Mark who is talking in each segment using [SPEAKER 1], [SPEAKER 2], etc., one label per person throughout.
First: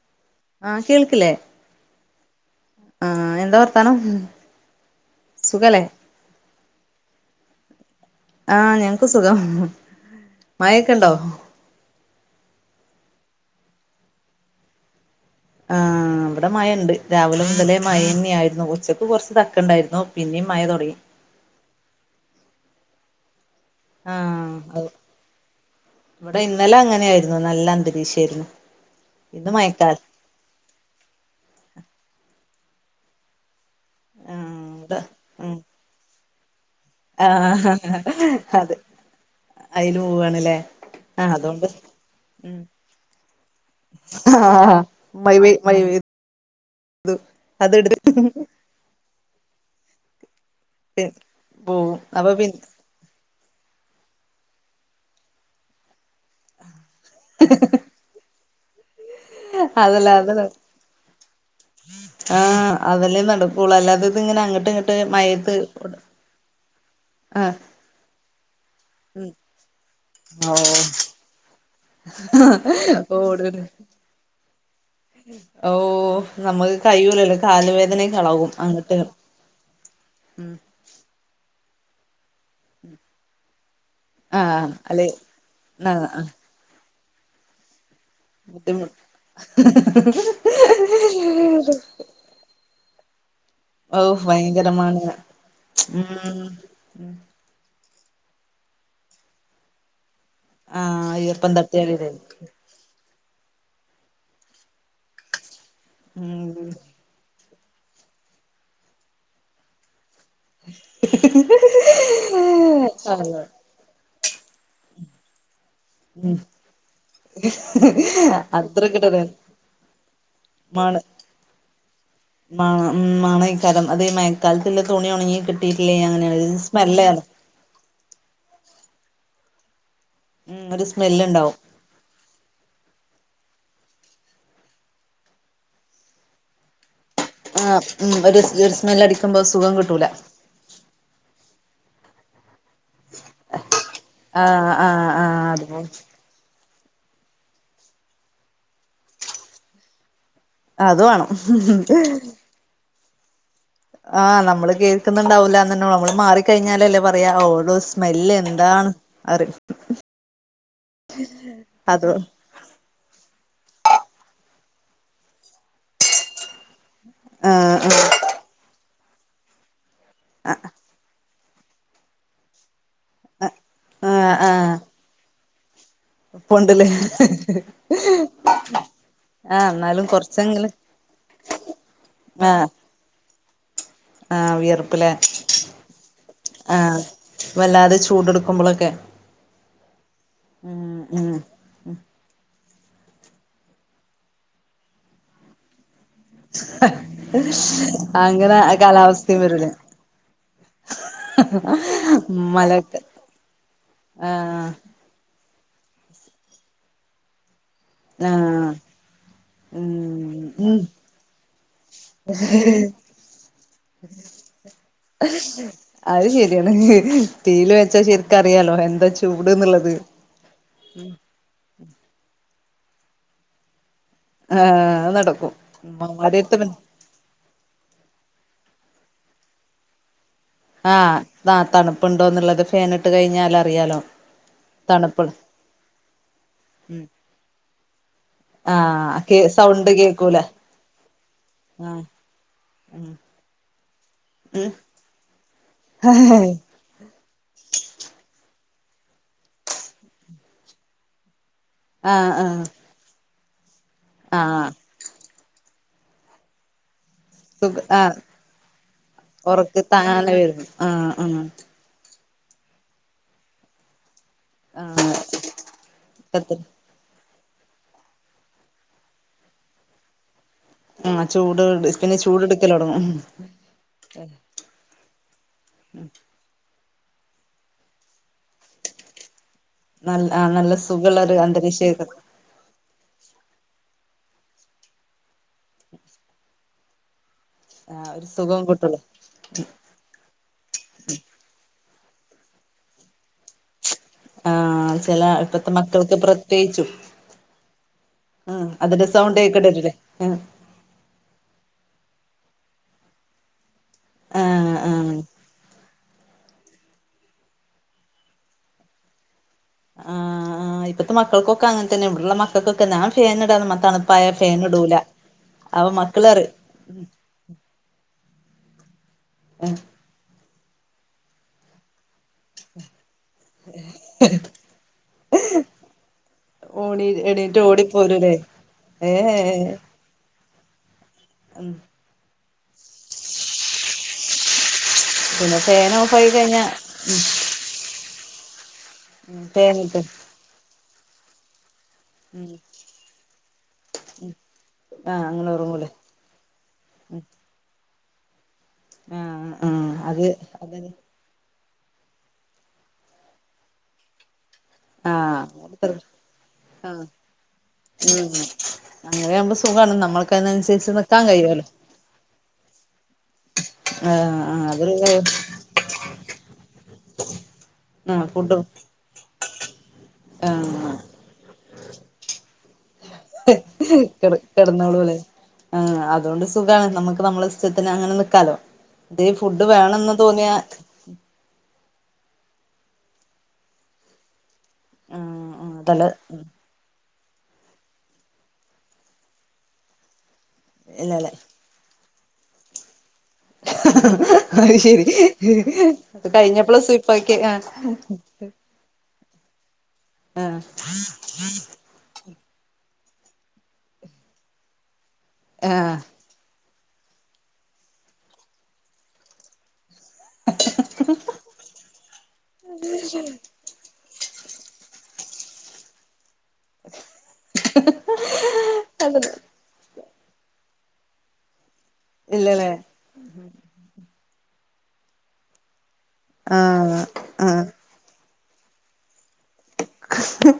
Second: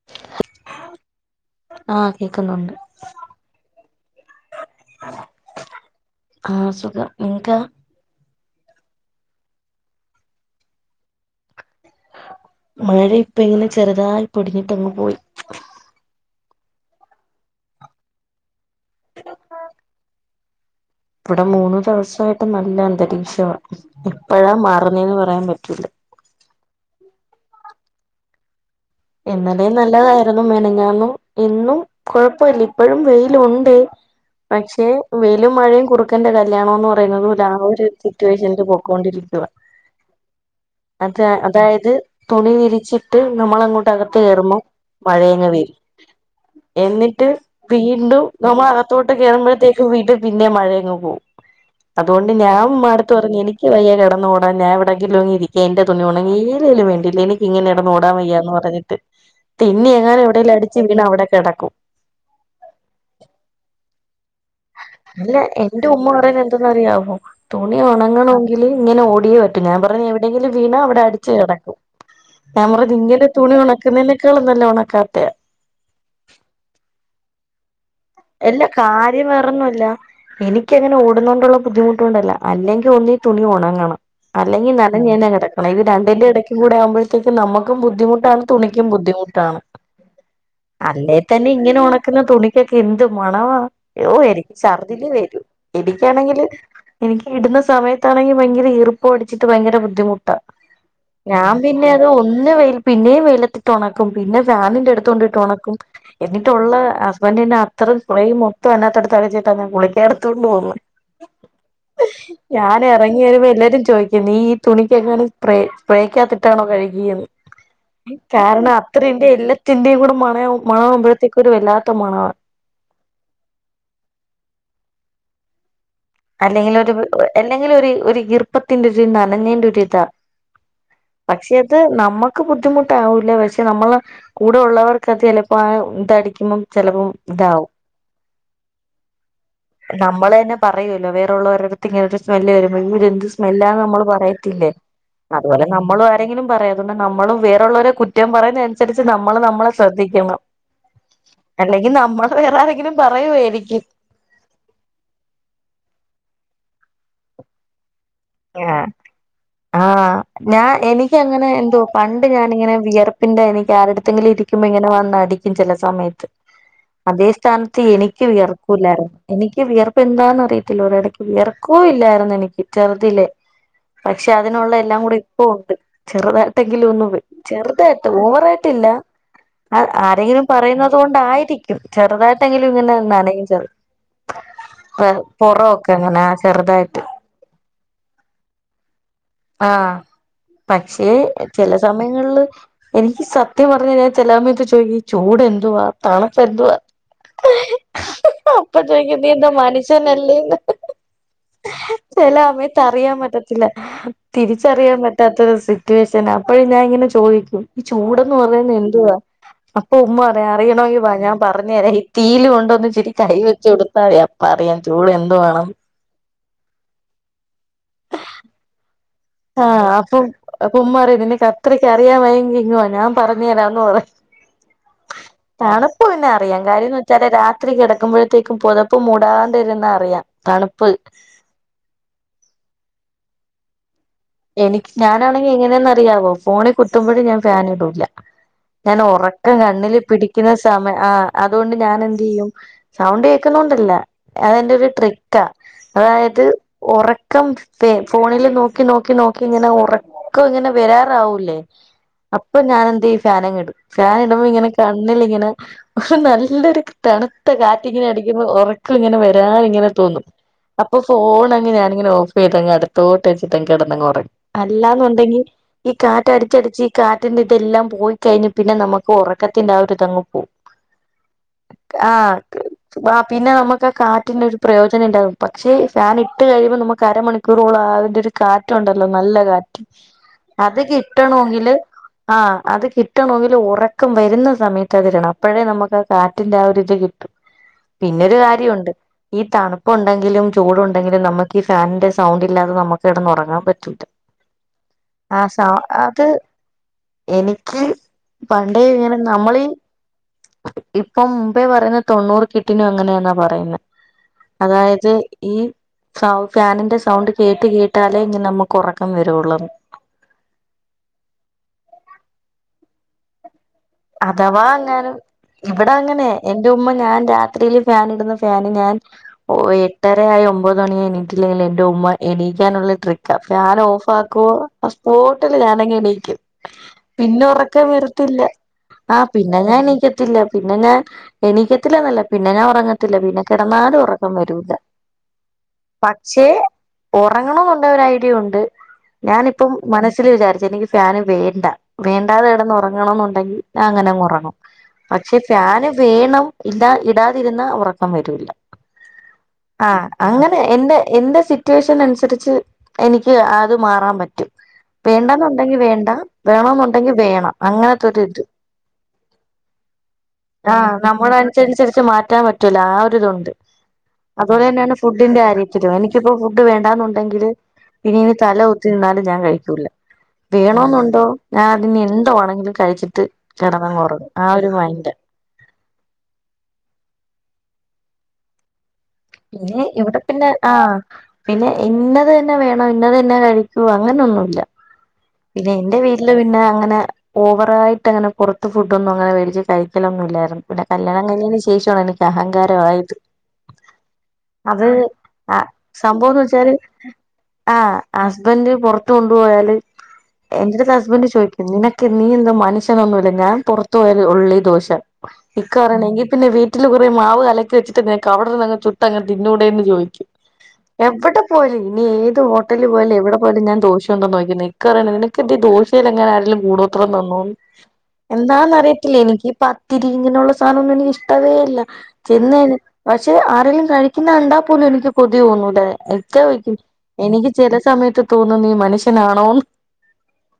[SPEAKER 1] [inaudible]
[SPEAKER 2] ആഹ് കേൾക്കിലേ
[SPEAKER 1] ആഹ് കേക്കുന്നുണ്ട്
[SPEAKER 2] ആഹ് എന്താ വർത്താനം സുഖല്ലേ
[SPEAKER 1] ആഹ് സുഖം ഇൻകാ
[SPEAKER 2] ആഹ് ഞങ്ങക്ക് സുഖം മയക്കെ ഉണ്ടോ
[SPEAKER 1] മഴ ഇപ്പ ഇങ്ങനെ ചെറുതായി പൊടിഞ്ഞിട്ടങ്ങ് പോയി
[SPEAKER 2] ആഹ് നമ്മുടെ മഴുണ്ട് രാവിലെ മുതലേ മഴ തന്നെയ ആയിരുന്നു ഉച്ചക്ക് കുറച്ച് തക്ക ഉണ്ടായിരുന്നു പിന്നേും മഴ തുടങ്ങി
[SPEAKER 1] ഇവിടെ മൂന്നു ദിവസമായിട്ട് നല്ല അന്തരീക്ഷവാ എപ്പഴാ
[SPEAKER 2] ആഹ് അത്
[SPEAKER 1] മറുന്നേന്ന് പറയാൻ പറ്റൂല
[SPEAKER 2] ഇവിടെ ഇന്നലെ അങ്ങനെ ആയിരുന്നു നല്ല അന്തരീക്ഷയിരുന്നു
[SPEAKER 1] എന്നലെ നല്ലതായിരുന്നു മെനഞാന്നും ഇന്നും കുഴപ്പില്ല ഇപ്പോഴും വെയിലുണ്ട്
[SPEAKER 2] ആഹ്
[SPEAKER 1] പക്ഷെ
[SPEAKER 2] ഇവിടെ
[SPEAKER 1] വെയിലും
[SPEAKER 2] ഉം
[SPEAKER 1] മഴയും കുറുക്കന്റെ കല്യാണോന്ന് പറ പറയുന്നത് പോലെ ആ
[SPEAKER 2] ആഹ്
[SPEAKER 1] ഒരു സിറ്റുവേഷനിൽ
[SPEAKER 2] അതെ
[SPEAKER 1] പോക്കൊണ്ടിരിക്കുവാ
[SPEAKER 2] അയില് പോവാണ്ല്ലേ
[SPEAKER 1] അത്
[SPEAKER 2] ആഹ് അതുകൊണ്ട്
[SPEAKER 1] അതായത് തുണി
[SPEAKER 2] ഉം
[SPEAKER 1] വിരിച്ചിട്ട് നമ്മളങ്ങോട്ട് അകത്തേരുമ്പോ
[SPEAKER 2] ആഹ് മഴ
[SPEAKER 1] മഴയാങ്ങു
[SPEAKER 2] പെയ് മഴ പെയ്
[SPEAKER 1] പേയുംഎന്നിട്ട് വീടും
[SPEAKER 2] അതെടുത്ത്
[SPEAKER 1] നോക നമ്മ അകത്തോട്ട് കേയുമ്പോഴത്തേക് വീടും പിന്നെ പിന്നെ മഴയ പോവും
[SPEAKER 2] പോവും
[SPEAKER 1] അതുകൊണ്ട്
[SPEAKER 2] അപ്പൊ
[SPEAKER 1] ഞാൻ
[SPEAKER 2] പിന്നെ
[SPEAKER 1] മ്മാ ടുത്ത് പറഞ്ഞു എനിക്ക് വയ്യ കിടന്നഓടാൻ ഞാൻഎവിടെകിലും ഒന്നിരിക്ക എന്റെ തണി ഉണങ്ങെലും വേടില്ല എനികിങ്ങനെടന്ന് ഓടാൻവയ്യാന്ന് പറഞ്ഞട്ട് തേന്നി
[SPEAKER 2] അതല്ല
[SPEAKER 1] എങ്ങാനും
[SPEAKER 2] അതല്ല
[SPEAKER 1] എവിടെലും അടിച്ച് വീണാ അവിടെ കിടക്കും
[SPEAKER 2] ആഹ് അതല്ലേ നടക്കൂളൂ അല്ലാതെ ഇത് ഇങ്ങനെ അങ്ങട്ട് ഇങ്ങ്
[SPEAKER 1] അല്ല എന്റെ ഉമ്മ പറയൻ എന്തെന്ന് അറിയാവോ
[SPEAKER 2] ആഹ്
[SPEAKER 1] തുണി ഉണങ്ങണമെങ്കില് ഇങ്ങനെ ഓടിയേ പറ്റും ഞാൻ പറഞ്ഞ എവിടെങ്കിലും വീണാ അവിടെ അടിച്ച്ടക്കും ഞാൻ പറഞ്ഞ
[SPEAKER 2] ഓ
[SPEAKER 1] ഇങ്ങനെ തുണി
[SPEAKER 2] ഓടണ്
[SPEAKER 1] ഉണ നിനക്കളും നല്ല ഉണക്കട്ടും
[SPEAKER 2] ഓ നമ്മുക്ക് കഴൂലല്ലോ കാലുവേദന
[SPEAKER 1] എല്ലാ കാര്യം വേറെന്നുംല്ല
[SPEAKER 2] ഉം
[SPEAKER 1] എനി എനിങ്ങനെ ഓടതണ്ടുള്ള ബുദ്ധിമുട്ട കൊണ്ടല്ല അല്ലെങ്കിൽ ഒന്നിൽ തുണി ഓണങ്ങണം
[SPEAKER 2] ആഹ്
[SPEAKER 1] അല്ലെങ്കിൽ
[SPEAKER 2] അല്ലെ
[SPEAKER 1] നനഞ്ഞ് തന്നെ കിടക്കണം ഇത്
[SPEAKER 2] ആഹ്
[SPEAKER 1] രണ്ടിന്റെ
[SPEAKER 2] ആഹ്
[SPEAKER 1] ഇടക്കുടെ ആവുമ്പഴത്തേക്ക് നമുക്കും ബുദ്ധിമുട്ട് ത
[SPEAKER 2] ബുദ്ധിമു
[SPEAKER 1] തുണിക്കും ബുദ്ധിമുട്ടാണ് അല്ലേ തന്നെ ഇങ്ങനെ ഉണക്കുന്ന തുണിക് എന്ത് മണവാ ഓ എനിക്ക് ഛർദികാൻ വരൂ
[SPEAKER 2] ഉം
[SPEAKER 1] എനിക്കാണെങ്കില്ഈ എനിക്ക് ഇടുന്ന സമയത്താണെങ്കിൽ ഭയങ്കര ഈർപ്പ് അടിച്ചിട്ട് ഭയങ്കര ബുദ്ധിമുട്ടാണ്
[SPEAKER 2] ആഹ്
[SPEAKER 1] അ
[SPEAKER 2] ഈർപ്പം
[SPEAKER 1] ഞാൻ പിന്നെ അത്
[SPEAKER 2] തട്ടിയാല്
[SPEAKER 1] ഒന്ന് വെയിൽ പിന്നെയും വെലത്തിട്ടൊണക്കും പിന്നെ ഫാനിന്റെ അടുത്തൊണ്ടിട്ടൊണക്കും
[SPEAKER 2] ഉം
[SPEAKER 1] എന്നിട്ടുള്ള ഹസ്ബൻറിന്റെ അത്രയും സ്പ്രേയും മൊത്തംഅതിനകത്തടിചിട്ട ഞാൻ കുളിക്കാറ് തൊണ്ടു പോന്ന്. ഞാൻ എറങ്ങി വരുമ്പോ എല്ലാരും ചോയ്ക് നീ ഈ തുണിക്കങ്ങാനും സ്പ്രേക്കാത്തിട്ടാണോ കഴുകിയന്ന് കാരണം
[SPEAKER 2] അത്രക്കിട്ട
[SPEAKER 1] അത്രന്റെയും എല്ലത്തിന്റെയും കൂടെ മണമണവുമ്പോഴത്തേക്കും ഒരു വല്ലാത്ത മണ
[SPEAKER 2] മാണ ഉം മാണയ്കാരം മഴക്കാലത്ത്ല്ല തുണി ഒണങ്ങി കിട്ടിട്ടില്ലേ അങ്ങനെ
[SPEAKER 1] അല്ലെങ്കിലൊരു എല്ലങ്കിലൊര് ഒര് ഈർപ്പത്തിന്റെ ഒര് നനഞ്ഞേന്റൊരിതാ
[SPEAKER 2] ഉം ഒരു സ്മെല്ല്ണ്ടാവും
[SPEAKER 1] അത് നമ്മുക്ക് ബുദ്ധിമുട്ടാവൂല്ല പക്ഷേ നമ്മള് കൂടെ ഉള്ളവർക്കത് ചെലപ്പോ ആ തടിക്കുമ്പം ചെലപ്പം
[SPEAKER 2] ആഹ് ഉം ഒരു ഒരു സ്മെല്ലടിക്കുമ്പോ സുഖം കിട്ടൂല
[SPEAKER 1] അറിയുല്ലോ വേറൊള്ളോരെ ഇങ്ങനെ ഒരു സ്മെല്ല് വരുമ്പോ അയ്യോ ഇതെന്ത് സ്മെല്ലാന്നമ്മള് പറയത്തില്ലേ.
[SPEAKER 2] ആഹ് ആഹ് ആഹ്
[SPEAKER 1] അതുപോലെ നമ്മളു എന്തെങ്കിലും പറയരുത്. നമ്മള് വേറെള്ളവരെ കുറ്റം പറയുന്ന അനുസരിച്ച് നമ്മള് നമ്മളെ ശ്രദ്ധിക്കണം
[SPEAKER 2] അത് വേണം
[SPEAKER 1] അല്ലെങ്കി നമ്മള് വേറെ ആരെങ്കിലും പറയുവായിരിക്കും
[SPEAKER 2] ആഹ് നമ്മള് കേൾക്കുന്നുണ്ടാവൂല ന്നന്നൊള്ളു. നമ്മള് മാറിക്കഴിഞ്ഞാലല്ലേ പറയാ ഓളൊ രു സ്മെല്ല്
[SPEAKER 1] ആ
[SPEAKER 2] എന്താണ് അറിം
[SPEAKER 1] ആഹ് ഞാ എനിക്കങ്ങനെ എന്തോ
[SPEAKER 2] അത്
[SPEAKER 1] പണ്ട് ഞാൻ ഇങ്ങനെ വിയർപ്പിന്റെ എനിക്ക് ആരടടുത്തെങ്കിലും ഇരികുംമ്പോ ഇങ്ങനെ വന്നടിക്കും ചെലസമയത്ത് അതേ
[SPEAKER 2] ആഹ്
[SPEAKER 1] സ്ഥാനത്ത്
[SPEAKER 2] ആഹ്
[SPEAKER 1] എനിക്ക് വിയർപില്ലാരുന്നു. എനിക്ക് വിയർപ്പ് എന്താന്ന് അറിയത്തില്ല ഒരിടക് വിയർക്കു ഇല്ലായിരുന്നു എനിക്ക് ചെറുതിലേ. പക്ഷെ
[SPEAKER 2] ആഹ്
[SPEAKER 1] അതിനുള്ള
[SPEAKER 2] ആഹ്
[SPEAKER 1] എല്ലാം കൂടി ഇപ്പ ഉണ്ട്
[SPEAKER 2] ഇപ്പൊണ്ട്ല്ലേ
[SPEAKER 1] ചെറുതായിട്ടെങ്കിലും ഒന്നുംവിയ് ചെറുതായിട്ട് ഓവറായിട്ടില്ല
[SPEAKER 2] ആഹ്
[SPEAKER 1] ആ
[SPEAKER 2] എന്നാലും
[SPEAKER 1] ആരെങ്കിലും
[SPEAKER 2] കൊറച്ചെങ്കിലും
[SPEAKER 1] പറയുന്നത് കൊണ്ടായിരിക്കും.
[SPEAKER 2] ആഹ്
[SPEAKER 1] ചെറുതായിട്ടെങ്കിലും ഇങ്ങനെ നനയും ചെറു
[SPEAKER 2] ആഹ് വിയർപ്പ്ലേ
[SPEAKER 1] പൊറൊക്കെങ്ങനെ ചെറുതായിട്ട്
[SPEAKER 2] ആഹ് വല്ലാതെ ചൂട് ട്ക്കുമ്പളൊക്കെ
[SPEAKER 1] ആഹ് പക്ഷേ-
[SPEAKER 2] ഉം
[SPEAKER 1] ചെല സമയങ്ങളില് എനിക്ക് സത്യം പറഞ്ഞാ ഞാൻ ചെല സമയത്ത് ചോയ്ക്കും ഈ ചൂടെന്തുവാ തണപ്പെന്തുവാ
[SPEAKER 2] അങ്ങനെ
[SPEAKER 1] അപ്പ ചോയിക്കും
[SPEAKER 2] കാലാവസ്ഥയും
[SPEAKER 1] നീയെന്താ
[SPEAKER 2] വരൂലേ
[SPEAKER 1] മനുഷ്യനല്ലേന്ന് ചില അമയത്ത്
[SPEAKER 2] മലക്കെ
[SPEAKER 1] അറിയാൻ പറ്റത്തില്ല
[SPEAKER 2] ആഹ്
[SPEAKER 1] തിരിച്ചറി ചെയ്യൻ പറ്റാത്തൊരു സിറ്റുവേഷനാ അപ്പോഴും ഞാൻ ഇങ്ങനെ ചോദിക്കും ഈ ചൂടന്ന്
[SPEAKER 2] ആഹ്
[SPEAKER 1] പറയുന്നത് എന്തുവാ
[SPEAKER 2] ഉം
[SPEAKER 1] അപ്പൊ ഉമ്മ പറയാ
[SPEAKER 2] ഉം
[SPEAKER 1] അറിയണമെങ്കി വാ ഞാൻ പറഞ്ഞേരാ ഈ തീൽ കൊണ്ട ഒന്നിച്ചിരി കൈ വെച്ച് കൊടുത്തായാ പറിയാം ചൂടെന്തുവാണെന്ന്
[SPEAKER 2] അത് ശരിയാണ് തീല് വെച്ചാ ശരിക്കറിയാലോ എന്താച്ച്
[SPEAKER 1] ആഹ് അപ്പൊ ഉമ്മറിം നിനക്ക് അത്രയ്ക്ക് അറിയാ വായങ്കി ഇങ്ങ് വാ ഞാൻ പറഞ്ഞേരാ ന്ന് പറിം
[SPEAKER 2] ആഹ് അത് നടക്കും
[SPEAKER 1] തണുപ്പ് പിന്നെ
[SPEAKER 2] ഉമ്മമാരെടുത്ത്
[SPEAKER 1] അറിയാം.
[SPEAKER 2] പി
[SPEAKER 1] കാര്യംന്ന് വെച് ച്ചാല് രാത്രി കിടക്കുമ്പോഴത്തേക്കും പുതപ്പ് മൂടാണ്ടിരുന്ന അറിയാം തണുപ്പ്
[SPEAKER 2] ആഹ് ആ തണുപ്പുണ്ടോന്നുള്ളത് ഫേനിട്ട് കഴിഞ്ഞാലറിയാലോ
[SPEAKER 1] എനിക്ക് ഞാനാണെങ്കി എങ്ങനാന്നഅറിയാവോ. ഫോണി
[SPEAKER 2] ഉം
[SPEAKER 1] കുത്തുമ്പഴും ഞാൻ ഫാൻ ഇടൂല
[SPEAKER 2] ആഹ് കേ
[SPEAKER 1] ഞാനൊറക്കം
[SPEAKER 2] സൗണ്ട്
[SPEAKER 1] കണ്ണില്
[SPEAKER 2] കേക്കൂല
[SPEAKER 1] പിടിക്കുന്ന സമയം, ആഹ് അതുകൊണ്ട് ഞാൻ
[SPEAKER 2] ആഹ്
[SPEAKER 1] എന്ത് ചെയ്യും സൗണ്ടേ. ക്കുന്നോണ്ടല്ല.
[SPEAKER 2] ഉം
[SPEAKER 1] അതെന്റെ ഒരു ട്രിക്കാ അതായത്
[SPEAKER 2] ആഹ്
[SPEAKER 1] ഒറക്കം ഫോണില് നോക്കി നോക്കി നോക്കി ഇങ്ങനെ ഉറക്കങ്ങനെ വരാറാവൂല്ലേ അപ്പൊ
[SPEAKER 2] ആഹ്
[SPEAKER 1] ഞാനെന്തിയ്യും ഈ ഫാനങ് ഇടും ഫാന് ഇടുമ്പോ
[SPEAKER 2] ആഹ്
[SPEAKER 1] ഇങ്ങനെ കാ ഇന്നലിങ്ങനെ നല്ലൊരു തണു- പുറത്തു
[SPEAKER 2] സുഖ
[SPEAKER 1] കാറ്റ് ഇങ്ങനെ
[SPEAKER 2] ആഹ്
[SPEAKER 1] അടിക്കുമ്പോ ഉറക്കങ്ങനെ
[SPEAKER 2] ഉറക്ക്
[SPEAKER 1] വരാന്ങ്ങനെ തോന്നും
[SPEAKER 2] താനെ വരും
[SPEAKER 1] അപ്പൊ
[SPEAKER 2] ആഹ് ആഹ്
[SPEAKER 1] ഫോൺ അങ്ങ് ഞാനിങ്ങനെ ഓഫ- ഇ ഇതങ്‌ അടുത്തോട്ട് വച്ചിട്ടങ്ങ് കെടന്നങ് ഒറങ്ങും
[SPEAKER 2] ആഹ്
[SPEAKER 1] അല്ലാന്നൊണ്ടെങ്കി ഈ കാറ്റ്
[SPEAKER 2] കത്തി
[SPEAKER 1] അടിച്ചടിച്ച് കാറ്റിന്റെ ഇതെല്ലാം പോയി കഴിഞ്ഞ് പിന്നെ നമുക്ക് ഒറക്കത്തിന്റെ ആഹ് ഒരു ഇതങ്ങ് പോവും
[SPEAKER 2] ആഹ് ചൂട് പിന്നെ ചൂടെടുക്കല് തുടങ്ങും
[SPEAKER 1] ആഹ് പിന്നെ നമുക്ക് ആ കാറ്റിന്റെ ഒരു പ്രയോജന ഉണ്ടാകും പക്ഷേ ഫാൻ ഇട്ട് കഴിയുമ്പോൾ നമുക്ക് അരമണിക്കൂറോളം അതിൻ്റെ ഒരു കാറ്റുണ്ടല്ലോ നല്ല കാറ്റ്
[SPEAKER 2] നല്ല ആഹ് നല്ല
[SPEAKER 1] അത്
[SPEAKER 2] സുഖമുള്ള ഒരു
[SPEAKER 1] കിട്ടണോ ങ്കില്
[SPEAKER 2] അന്തരീക്ഷമായിരിക്കും
[SPEAKER 1] ആഹ് അത് കിട്ടണോങ്കിൽ ഒറക്കം വരുന്ന സമയത്ത് അതിടണം അപ്പഴേ നമുക്ക് ആഹ് കാറ്റിന്റെ ആഹ് ഒരിത് കി
[SPEAKER 2] ആഹ് ഒരു
[SPEAKER 1] പിന്നൊരു
[SPEAKER 2] സുഖം
[SPEAKER 1] കാര്യൊണ്ട്
[SPEAKER 2] കിട്ടുള്ളൂ
[SPEAKER 1] ഈ തണുപ്പ് ഉണ്ടെങ്കിലും ചൂടുണ്ടെങ്കിലും നമുക്ക് ഈ ഫാനിന്റെ സൗണ്ട് ഇല്ലാതെ നമുക്ക് കി ടന്ന് ഉ റങ്ങാൻ പറ്റൂ-
[SPEAKER 2] ആഹ് ചില
[SPEAKER 1] ആഹ് സ
[SPEAKER 2] ഇപ്പത്തെ മക്കൾക്ക്
[SPEAKER 1] അത്
[SPEAKER 2] പ്രത്യേകിച്ചും
[SPEAKER 1] എനിക്ക്
[SPEAKER 2] ആഹ്
[SPEAKER 1] പണ്ടേ
[SPEAKER 2] അതിന്റെ
[SPEAKER 1] ഇങ്ങനെ
[SPEAKER 2] സൗണ്ട്
[SPEAKER 1] നമ്മളീ
[SPEAKER 2] കേക്കേണ്ടി വരൂല്ലേ ആഹ്
[SPEAKER 1] ഇപ്പൊ മുമ്പേ പറയുന്ന തൊണ്ണൂറ് കിറ്റി നു അങ്ങനെയാെന്നാ പറയുന്നേ
[SPEAKER 2] ആഹ്
[SPEAKER 1] അതായത്
[SPEAKER 2] ആഹ്
[SPEAKER 1] ഈ സൗണ്ട് ഫാനിന്റെ സൗണ്ട് കേട്ട് കേ ട്ടാലേ ഇഞ് നമ്മുക്ക് ഒറക്കം വരുള്ളൂ ന്ന്
[SPEAKER 2] ആഹ് ഇപ്പത്തെ മക്കക്കൊക്കെ അങ്ങൻതന്നെ ഇവടെള്ള മക്കക്കൊക്കെ ഞാൻ ഫേൻ ഇടാതെ മതണു
[SPEAKER 1] അഥവാ ങ്ങാനും ഇവിടെ അങ്ങനെ
[SPEAKER 2] മക്കള്
[SPEAKER 1] എന്റെ
[SPEAKER 2] പറയും
[SPEAKER 1] ഉമ്മ ഞാൻ രാത്രിയില് ഫാന ഇടുന്ന ഫാന് ഞാൻ ഓ ഏഹ് എട്ടരയായി ഒമ്പത് മണിയായി എണീട്ടില്ലെങ്കിൽ എന്റെ ഉമ്മ എണീക്കാനുള്ള ട്രി ഞാൻ ഓഫ് ആക്കോ ആഹ് സ്പോട്ടില് ഞാനങ് എണീക്കും
[SPEAKER 2] ഓടി
[SPEAKER 1] പിന്നെ
[SPEAKER 2] എണീറ്റ്
[SPEAKER 1] ഒറക്കം
[SPEAKER 2] ഓടിപ്പോരൂലേ
[SPEAKER 1] വരത്തില്ല ആഹ് പിന്നെ ഞാൻ
[SPEAKER 2] ഏഹ്
[SPEAKER 1] എണീക്കത്തില്ല പിന്നെ ഞാൻ എണീക്കത്തില്ല നല്ല പിന്നെ ഞാൻ ഉറങ്ങത്തില്ല പിന്നെ കിടന്നാലും ഉറക്കം വരൂല്ല
[SPEAKER 2] പിന്നെ ഫാൻ ഓഫ് ആയി
[SPEAKER 1] പക്ഷെ
[SPEAKER 2] കഴിഞ്ഞാ
[SPEAKER 1] ഉറങ്ങണംന്നുള്ള ഒരു ഐഡിയ ഒണ്ട് ഞാനിപ്പം
[SPEAKER 2] തേങ്ങട്ട്
[SPEAKER 1] മനസ്സിൽ വിചാരിച്ച എനിക്ക് ഫാന് വേണ്ട വേണ്ടാതെ
[SPEAKER 2] ഉം
[SPEAKER 1] കി ടന്ന്ഉ റങ്ങണംന്നുണ്ടെങ്കിൽ അങ്ങനെങ് ഉറങ്ങും
[SPEAKER 2] ആഹ്
[SPEAKER 1] പക്ഷെ
[SPEAKER 2] അങ്ങനെ
[SPEAKER 1] ഫാന്
[SPEAKER 2] ഉറങ്ങൂലേ
[SPEAKER 1] വേണം ഇല്ല ഇടാതിരുന്ന ഉറക്കം വരൂല്ല
[SPEAKER 2] ആഹ്
[SPEAKER 1] ആ
[SPEAKER 2] ആഹ് അത്
[SPEAKER 1] അങ്ങനെ
[SPEAKER 2] അതന്നെ
[SPEAKER 1] എന്റെ എന്താ- സിറ്റുവേഷൻ അനുസരിച്ച് എനിക്ക് അത് മാറാൻ പറ്റും വേണ്ടന്നുണ്ടെങ്കിൽ
[SPEAKER 2] ആഹ്
[SPEAKER 1] വേണ്ട വേണംന്നുണ്ടെങ്കിൽ വേണം അങ്ങനത്തെ ഒരു ഇത്
[SPEAKER 2] അങ്ങനെ ആവുമ്പോൾ സുഖമാണ് നമ്മൾക്ക് അതിനനുസരിച്ച്
[SPEAKER 1] ആഹ്
[SPEAKER 2] നിക്കാൻ
[SPEAKER 1] നമ്മുടെ
[SPEAKER 2] കഴിയുവല്ലോ
[SPEAKER 1] അനുസരിച്ച്അരിച്ച് മാറ്റാൻ പറ്റൂല ആഹ് ഒരു ഇതുണ്ട്
[SPEAKER 2] ആഹ്
[SPEAKER 1] അതുപോലെ
[SPEAKER 2] ആഹ് അതൊരു
[SPEAKER 1] തന്നെയാണ് ഫുഡിന്റെ കാര്യം എനിക്കിപ്പോ ഫുഡ് വേണ്ടാന്നുണ്ടെങ്കില് ഇനി
[SPEAKER 2] ആഹ്
[SPEAKER 1] ഇന്ന്
[SPEAKER 2] ഫുഡും
[SPEAKER 1] തല കു ന്നാലും ഞാൻ കഴിക്കൂല്ല വേണം
[SPEAKER 2] ആഹ്
[SPEAKER 1] എന്നുണ്ടോ ഞാൻ അതിനി എന്തോ ആണെങ്കിലും കഴിച്ചിട്ട് കിടന്നങ്ങുറങ്ങും
[SPEAKER 2] കിട
[SPEAKER 1] ആ ഒരു
[SPEAKER 2] കിടന്നോളും
[SPEAKER 1] മൈൻഡ്
[SPEAKER 2] അല്ലേ ആഹ് അതൊണ്ട് സുഖമാണ് നമ്മക്ക് നമ്മളെ ഇഷ്ടത്തിന് അങ്ങനെ നിക്കാലോ അതെ ഫുഡ്
[SPEAKER 1] പിന്നെ
[SPEAKER 2] വേണംന്ന്
[SPEAKER 1] ഇവിടെ പിന്നെ
[SPEAKER 2] തോന്നിയാ
[SPEAKER 1] ആഹ് പിന്നെ ഇന്നത് തന്നെ വേണം ഇന്നതന്നെ കഴിക്കൂ അങ്ങനൊന്നുല്ല
[SPEAKER 2] ആഹ്
[SPEAKER 1] പിന്നെ
[SPEAKER 2] ആഹ്
[SPEAKER 1] എന്റെ
[SPEAKER 2] അതല്ല
[SPEAKER 1] വീട്ടില് പിന്നെ അങ്ങനെ ഓവറായിട്ട് അങ്ങനെ പുറത്ത് ഫുഡൊന്നും അങ്ങനെ മേടിച്ച് കഴിക്കലൊന്നും ഇല്ലായിരുന്നു പിന്നെ കല്യാണം
[SPEAKER 2] ഇല്ലല്ലേ
[SPEAKER 1] കഴിഞ്ഞതിന് ശേ ശേഷമാണ് എനിക്ക് അഹങ്കാരമായത്
[SPEAKER 2] അയ്
[SPEAKER 1] അത്
[SPEAKER 2] ശരി
[SPEAKER 1] ആഹ്
[SPEAKER 2] ഇത്
[SPEAKER 1] സംഭവംന്ന്
[SPEAKER 2] കഴിഞ്ഞപ്പള സുയ്പാക്ക്യെ ആഹ്
[SPEAKER 1] ഹസ്ബന്ഡ് പുറത്ത് കൊണ്ടുപോയാല്
[SPEAKER 2] ആ
[SPEAKER 1] എന്റെ അടുത്ത് ഹസ്ബൻഡ് ചോദിക്കും നിന നീ എന്ത മനുഷ്യനൊന്നുമല്ലേ ഞാൻ പുറത്തു പോയാ ഒൺലി ദോശ
[SPEAKER 2] ആ
[SPEAKER 1] ഇക്ക പറയണെ എങ്കി പിന്നെ വീ വീട്ടില് കുറേ മാവ് കലക്കി വച്ചിട്ട് നിങ്ങക്ക് അവിടുന്ന് അങ്ങ് ചുട്ട് അങ്ങ് തിന്നൂടേന്ന് ചോദിക്കും എവിടെ പോലും ഇനി ഏത് ഹോട്ടലി പോയാലും എവിടെ പോയാലും ഞാൻ ദോശ ണ്ടോനോയിക്കുന്നെ ഇക്ക പറയണെ നിനക്കെന്താ ഈ ദോശയിലെങ്ങാനും ആരേലും കൂടോത്രം തന്നൂന്ന് എന്താന്നറിയത്തില്ല എനിക്ക് ഇപ്പ തിരി ഇങ്ങനെയുള്ള സാനമൊന്നും എനിക്ക് ഇഷ്ടവേ അല്ല
[SPEAKER 2] ഇല്ലല്ലേ
[SPEAKER 1] ചെന്നേന് പക്ഷേ ആ രേലും കഴിക്കുന്ന കണ്ടാ പോലും എനിക്ക് കൊതി തോന്നൂല്ല ഇക്ക
[SPEAKER 2] ആ
[SPEAKER 1] ചോയിക്കും എനിക്ക്
[SPEAKER 2] ആ
[SPEAKER 1] ചെല സമയത്ത് തോന്നും നീ മനുഷ്യനാ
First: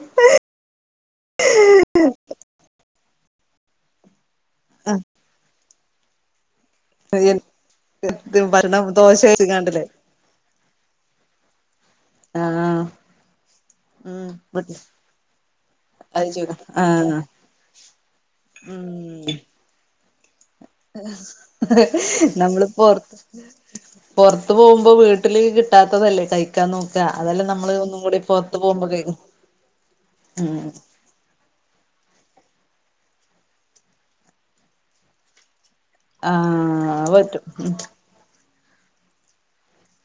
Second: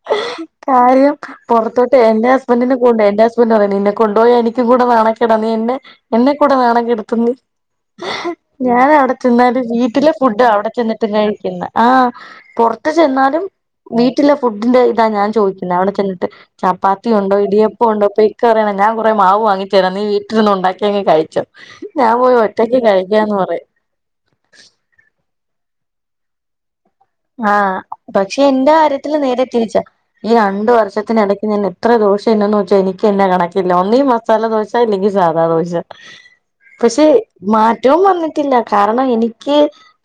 [SPEAKER 1] [unintelligible] കാര്യം പൊറത്തോട്ട് എന്റെ ഹസ്ബന്റിന്റെ കൂടെ എന്റെ ഹസ് ഹസ്ബന്റ് പറയുന്നെ നിന്നെ കൊണ്ടുപോയാ എനിക്കു കൂടെ
[SPEAKER 2] ആ
[SPEAKER 1] നാണക്കേടാ നീ എന്നെ എന്നെ കൂടെ നാണം കെടു
[SPEAKER 2] [unintelligible] ഭരണം
[SPEAKER 1] ഞാൻ അവിടെ
[SPEAKER 2] ദോശ
[SPEAKER 1] ചെന്നാലും
[SPEAKER 2] കഴിച്ച്ങ്ങാണ്ടല്ലേ
[SPEAKER 1] വീട്ടിലെ ഫുഡാ അവിടെ ചെന്നിട്ടും കഴിക്കുന്നെ ആഹ്
[SPEAKER 2] ആ
[SPEAKER 1] പൊറത്ത് ചെന്നാലും
[SPEAKER 2] ഉം
[SPEAKER 1] വീട്ടിലെ
[SPEAKER 2] അത്
[SPEAKER 1] ഫുഡിന്റെ ഇതാ ഞാൻ ചോയിക്കുന്നെ അവിടെ ചെന്നിട്ട്
[SPEAKER 2] ശരി ആ
[SPEAKER 1] ചപ്പാത്തി ഉണ്ടോ ഇടിയപ്പം ഉണ്ടോ അപ്പൊ ഇക്ക പറയണെ ഞാൻ കുറെ
[SPEAKER 2] ഉം
[SPEAKER 1] മാവ് വാങ്ങി തരാം നീ വീട്ടില് ഇരുന്ന് ഉണ്ടാക്കി നീ അങ്ങ് കഴിച്ചോ ഞാൻ പോയി ഒ
[SPEAKER 2] നമ്മള് പൊറത്ത് പൊറത്ത് പോവുമ്പോ വീട്ടില് കിട്ടാത്തതല്ലേ കഴിക്കാൻ നോക്കാ അതാ
[SPEAKER 1] ആഹ് പക്ഷെ എന്റെ കാര്യത്തില് നേരെ തിരിച്ചാ ഈ
[SPEAKER 2] ഉം
[SPEAKER 1] രണ്ട് വർഷ ത്തിനെടയ്ക്ക് ഞാൻ എത്ര ദോശ തിന്നെന്ന് ചോദിച്ചാ എനിക്ക് തന്നെ കണക്കില്ല ഒന്നെങ്കി മസാല ദോശ ഇല്ലെങ്കിൽ സാദാ ദോശ
[SPEAKER 2] ആ
[SPEAKER 1] പക്ഷെ
[SPEAKER 2] അത് പറ്റും
[SPEAKER 1] മാറ്റവും വന്നി ട്ടില്ല കാരണം എനിക്ക്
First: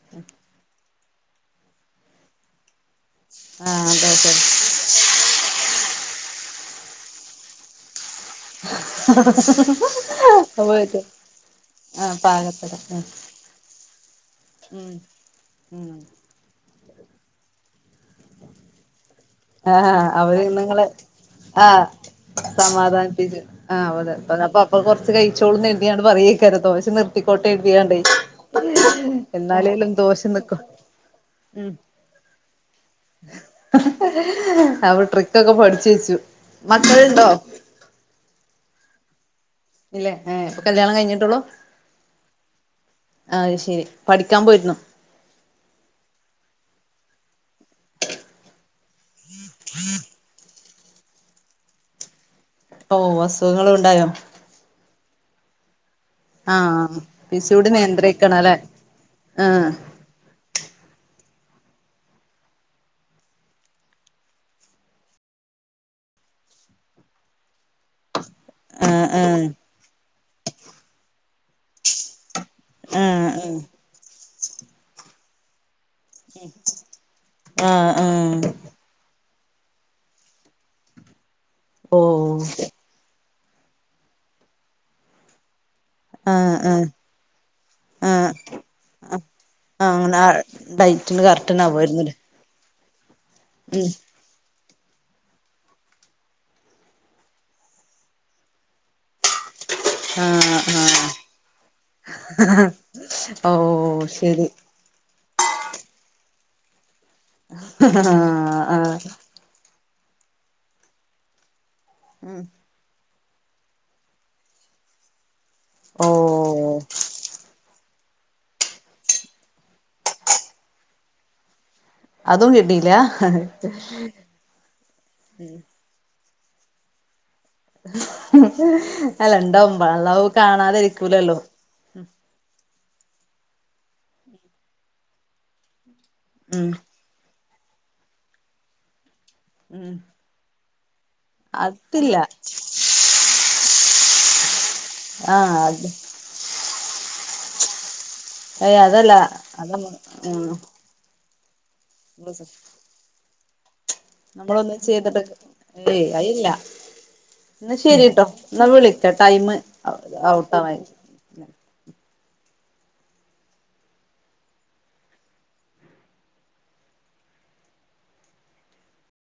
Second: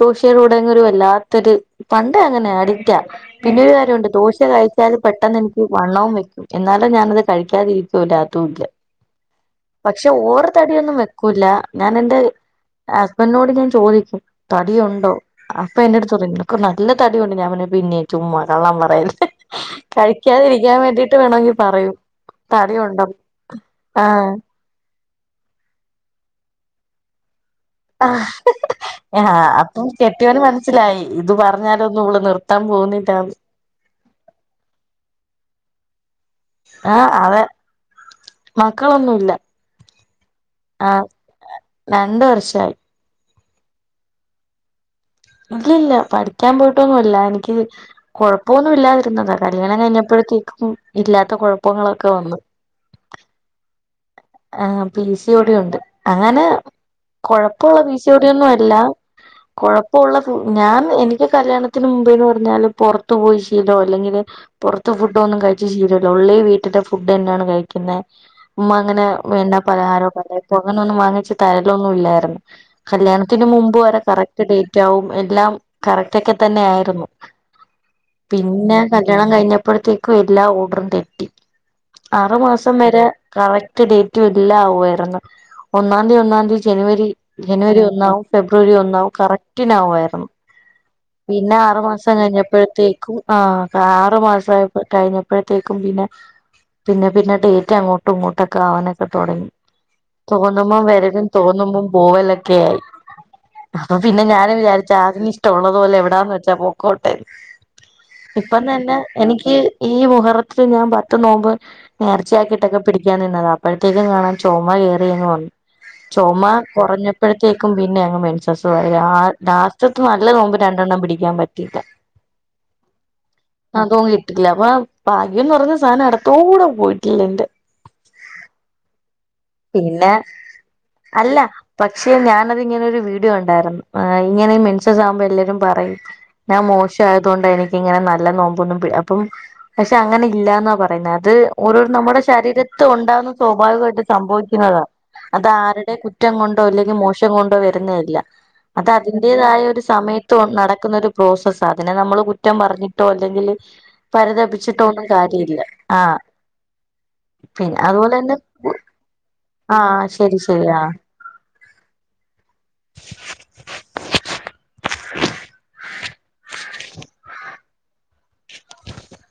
[SPEAKER 1] ദോശയോടങ്ങ് ഒരു വല്ലാത്തൊരു പണ്ടെ അങ്ങനെയാ അഡിക്റ്റാ പിന്നൊരു കാര്യമുണ്ട് ദോശ കഴിച്ചാല് പെട്ടെന്ന് എനിക്ക് വണ്ണവും വെക്കും എന്നാലും ഞാനത് കഴിക്കാതിരി ക്കൂല തൂക്കിയാ പക്ഷെ ഓവറ് തടിയൊന്നും
[SPEAKER 2] പോയിട്ട്
[SPEAKER 1] വെക്കൂല്ല
[SPEAKER 2] ആ
[SPEAKER 1] ഞാനെന്റെ
[SPEAKER 2] പാകത്തരം
[SPEAKER 1] ഹസ്ബന്റിനോട് ഇങ്ങനെ ചോദിക്കും
[SPEAKER 2] ഉം
[SPEAKER 1] തടിയുണ്ടോ അപ്പ
[SPEAKER 2] ഉം
[SPEAKER 1] എന്റെ
[SPEAKER 2] ഉം
[SPEAKER 1] അടുത്ത് [unintelligible] നല്ല തടിയുണ്ട് ഞാൻ പറയും പിന്നെ ചുമ്മാ കള്ളം പറയല്ലേ
[SPEAKER 2] ഹഹഹ അവര് ഇന്ന്
[SPEAKER 1] കഴിക്കാതിരിക്കാൻ
[SPEAKER 2] ഇങ്ങളെ
[SPEAKER 1] വേണ്ടിട്ട് വേണമെങ്കി
[SPEAKER 2] ആഹ്
[SPEAKER 1] പറയും തടിയുണ്ടോ
[SPEAKER 2] സമാധാനിപ്പിച്ചും ആഹ് അതെ അത് അപ്പൊ അപ്പോൾ കൊറച്ച് കഴിച്ചോളൂന്ന് കരുതിങ്ങാണ്ട് പറയയ്ക്കാരം ദോശ നിർ ത്തിക്കോട്ടെ കരുതികാണ്ടെ
[SPEAKER 1] ആഹ് ആഹ് അപ്പം
[SPEAKER 2] എന്നാലേലും ദോശ നിക്കും
[SPEAKER 1] അവള് നിർത്താൻ പോന്നില്ലാന്ന്
[SPEAKER 2] അവള് ട്രിക് ഒക്കെ പഠിച്ചു വെച്ചു
[SPEAKER 1] ആഹ്
[SPEAKER 2] മക്കളുണ്ടോ
[SPEAKER 1] അതെ മക്കളൊന്നും ഇല്ല
[SPEAKER 2] ഇല്ലെ ഏഹ് ഇപ്പ കല്യാണം കഴിഞ്ഞിട്ടൊള്ളൂ
[SPEAKER 1] രണ്ട് വർഷായി
[SPEAKER 2] അത് ശരി പഠിക്കാൻ പോയിരുന്നോ
[SPEAKER 1] ഇല്ല ഇല്ല പഠിക്കാൻ പോയിട്ടൊന്നുംല്ല എനിക്ക് കൊഴപ്പൊ മൊന്നുമില്ലാതിരുന്ന താ കല്യാണം കഴിഞ്ഞപ്പഴത്തേക്കും ഇല്ലാത്ത കൊഴപ്പങ്ങളൊക്കെ വന്ന്
[SPEAKER 2] ഓഹ് അസുഖങ്ങള് ഉണ്ടായോ
[SPEAKER 1] ആഹ് പി സി ഓ ഡി ഉണ്ട് അങ്ങനെ
[SPEAKER 2] ആഹ് പി സി യോടി
[SPEAKER 1] കൊഴപ്പൊളള പി സി ഓ ഡി
[SPEAKER 2] നിയന്ത്രിക്കണം
[SPEAKER 1] യൊന്നും
[SPEAKER 2] അല്ലേ
[SPEAKER 1] അല്ല
[SPEAKER 2] ആഹ്
[SPEAKER 1] കൊഴ ഇപ്പൊ ഒള്ള ഫൂ ഞാൻ എനിക്ക് കല്യാണത്തിന് മുമ്പേന്ന് പറഞ്ഞാല് പൊറത്തു പോയി ശീലോ അല്ലെങ്കില് പൊറത്തെ ഫുഡ്ഡു ഒന്നും കഴിച്ച് ശീലം ഇല്ല, ഓൺലി വീട്ടിത്തെ ഫുഡ്ഡന്നാണ് കഴിക്കുന്നെ, ഉമ്മ അങ്ങനെ
[SPEAKER 2] ആഹ്
[SPEAKER 1] എന്നാ പലഹാരോ [unintelligible] അങ്ങനൊന്നും വാങ്ങിച്ച് തരലൊന്നും ഇല്ലായിരുന്നു
[SPEAKER 2] ആഹ് ആഹ്
[SPEAKER 1] കല്യാണത്തിന് മുമ്പ് വരെ കറക് ഡേറ്റാവും എല്ലാം കറക്റ്റൊക്കെ തന്നെ ആയിരുന്നു,
[SPEAKER 2] ആഹ് ആഹ് ആഹ്
[SPEAKER 1] പിന്നെ കല്യാണം കഴിഞ്ഞപ്പഴത്തേക്കും എല്ലാ ഓഡറും തെറ്റി ആറു
[SPEAKER 2] ഓഹ്
[SPEAKER 1] മാസം വരെ കറക് റ്റ് ഡേറ്റു എല്ലാം ആവു ആയിരുന്നു ഒന്നാംതി ഒന്നാംതി
[SPEAKER 2] ആഹ് ആഹ്
[SPEAKER 1] ജനുവരി ജനുവരി ഒന്നാവും
[SPEAKER 2] ആഹ്
[SPEAKER 1] ഫെബ്രുവരി ഒന്നാവും
[SPEAKER 2] ആഹ്
[SPEAKER 1] കറക്റ്റിനാവ്വു
[SPEAKER 2] അങ്ങനെ
[SPEAKER 1] ആയിരുന്നു.
[SPEAKER 2] ഡയറ്റിന്
[SPEAKER 1] പിന്നെ
[SPEAKER 2] കറക്റ്റന്നെ
[SPEAKER 1] ആറു മാസം
[SPEAKER 2] ആവുമായിരുന്നുല്ലേ
[SPEAKER 1] കഴിഞ്ഞപ്പഴത്തേക്കും ആ
[SPEAKER 2] ഉം
[SPEAKER 1] ആറുമാസായപ്പ കഴിഞ്ഞ പ്പഴത്തേക്കും പിന്നെ പിന്നെ പിന്നെ ഡേറ്റ് അങ്ങോട്ടും ഇങ്ങോട്ടൊക്കെ ആവാനൊക്കെ തൊടങ്ങി.
[SPEAKER 2] ആഹ്
[SPEAKER 1] തോന്നുമ്പം വരലും തോന്നുമ്പം പോവലൊക്കെ
[SPEAKER 2] ആഹ്
[SPEAKER 1] ആയി. അപ്പൊ
[SPEAKER 2] ഓഹ്
[SPEAKER 1] പിന്നെ
[SPEAKER 2] ശരി
[SPEAKER 1] ഞാനും വിചാരിചാകുന്ന്. ഇഷ്ടള്ളത് പോലെ എവിടാന്ന് വെച്ചാ പോക്കോട്ടെ, ഇപ്പ
[SPEAKER 2] ആഹ്
[SPEAKER 1] തന്നെ
[SPEAKER 2] ആഹ്
[SPEAKER 1] എനിക്ക് ഈ മുഹറത്തിൽ ഞാൻ പത്തു നോമ്പ്
[SPEAKER 2] ഉം
[SPEAKER 1] നേർച്ചയാക്കിട്ടൊക്കെ പിടിക്കാന് ആ അപ്പഴത്തേക്കിനാണെ ചൊമ കേറിയങ്ങു വന്നു, ചൊമ
[SPEAKER 2] ഓഹ്
[SPEAKER 1] കൊറഞ്ഞ അപ്പഴത്തേക്കും പിന്നെ അങ്ങ് മെൻസസുവായി ആ ലാസ്റ്റത്തേ നല്ല നോമ്പ് രണ്ടെണ്ണം പിടിക്കാൻ പറ്റിയില്ല.
[SPEAKER 2] അതും കിട്ടിയില്ല
[SPEAKER 1] ആ തോങ്ങിയിട്ടില്ല അപ്പൊ ഭാഗ്യംന്ന് പറഞ്ഞ ഞാൻ അടുത്തു കൂടെ പോയിട്ടില്ലെന്റെ
[SPEAKER 2] അല്ല ണ്ടാവുമ്പോ
[SPEAKER 1] പിന്നെ
[SPEAKER 2] അല്ലാഹു കാണാതിരിക്കൂലല്ലോ.
[SPEAKER 1] അല്ല പക്ഷെ ഞാനത് ഇങ്ങനൊരു വീഡിയോ കണ്ടായിരുന്നു ഇങ്ങനെ മെൻസസാവുമ്പോ എല്ലാരും പറയും ഞാൻ
[SPEAKER 2] ഉം
[SPEAKER 1] മോശവായതൊണ്ടാ എനിക്കിങ്ങനെ നല്ല നോമ്പൊന്നും പി അപ്പം പക്ഷെ
[SPEAKER 2] ഉം
[SPEAKER 1] അങ്ങനെ ഇല്ലാന്നാ പറയുന്നത് അത് ഓരോരുത്ത
[SPEAKER 2] അതില്ല
[SPEAKER 1] നമ്മുടെ ശരീരത്ത് ഉണ്ടാവുന്ന സ്വാഭാവികമായിട്ട് സംഭവിക്കുന്നതാണ് അത് ആരുടെ കുറ്റ് റ്റം കൊണ്ടോ അല്ലെങ്കിൽ മോശം കൊണ്ടോ വരുന്നതല്ല
[SPEAKER 2] ഏയ്
[SPEAKER 1] അത്
[SPEAKER 2] അതല്ല
[SPEAKER 1] അതിന്റെതായ
[SPEAKER 2] അത
[SPEAKER 1] ഒരു സമയത്ത
[SPEAKER 2] ഉം
[SPEAKER 1] നടക്കുന്നൊരു പ്രോസസ് അതിനെ നമ്മള് കുറ്റം പറഞ്ഞിട്ടോ അല്ലെങ്കിൽ
[SPEAKER 2] നമ്മളൊന്നും
[SPEAKER 1] പരിതപിച്ചിട്ടോന്നും
[SPEAKER 2] ചെയ്തിട്ട്
[SPEAKER 1] കാര്യല്ല.
[SPEAKER 2] ഏയ് അയില്ല.
[SPEAKER 1] പിന്നെ അതുപോലെന്നെ
[SPEAKER 2] എന്നാ വിളിക്ക, ടൈമ്
[SPEAKER 1] ശരി
[SPEAKER 2] ഔട്ടായി.
[SPEAKER 1] ആ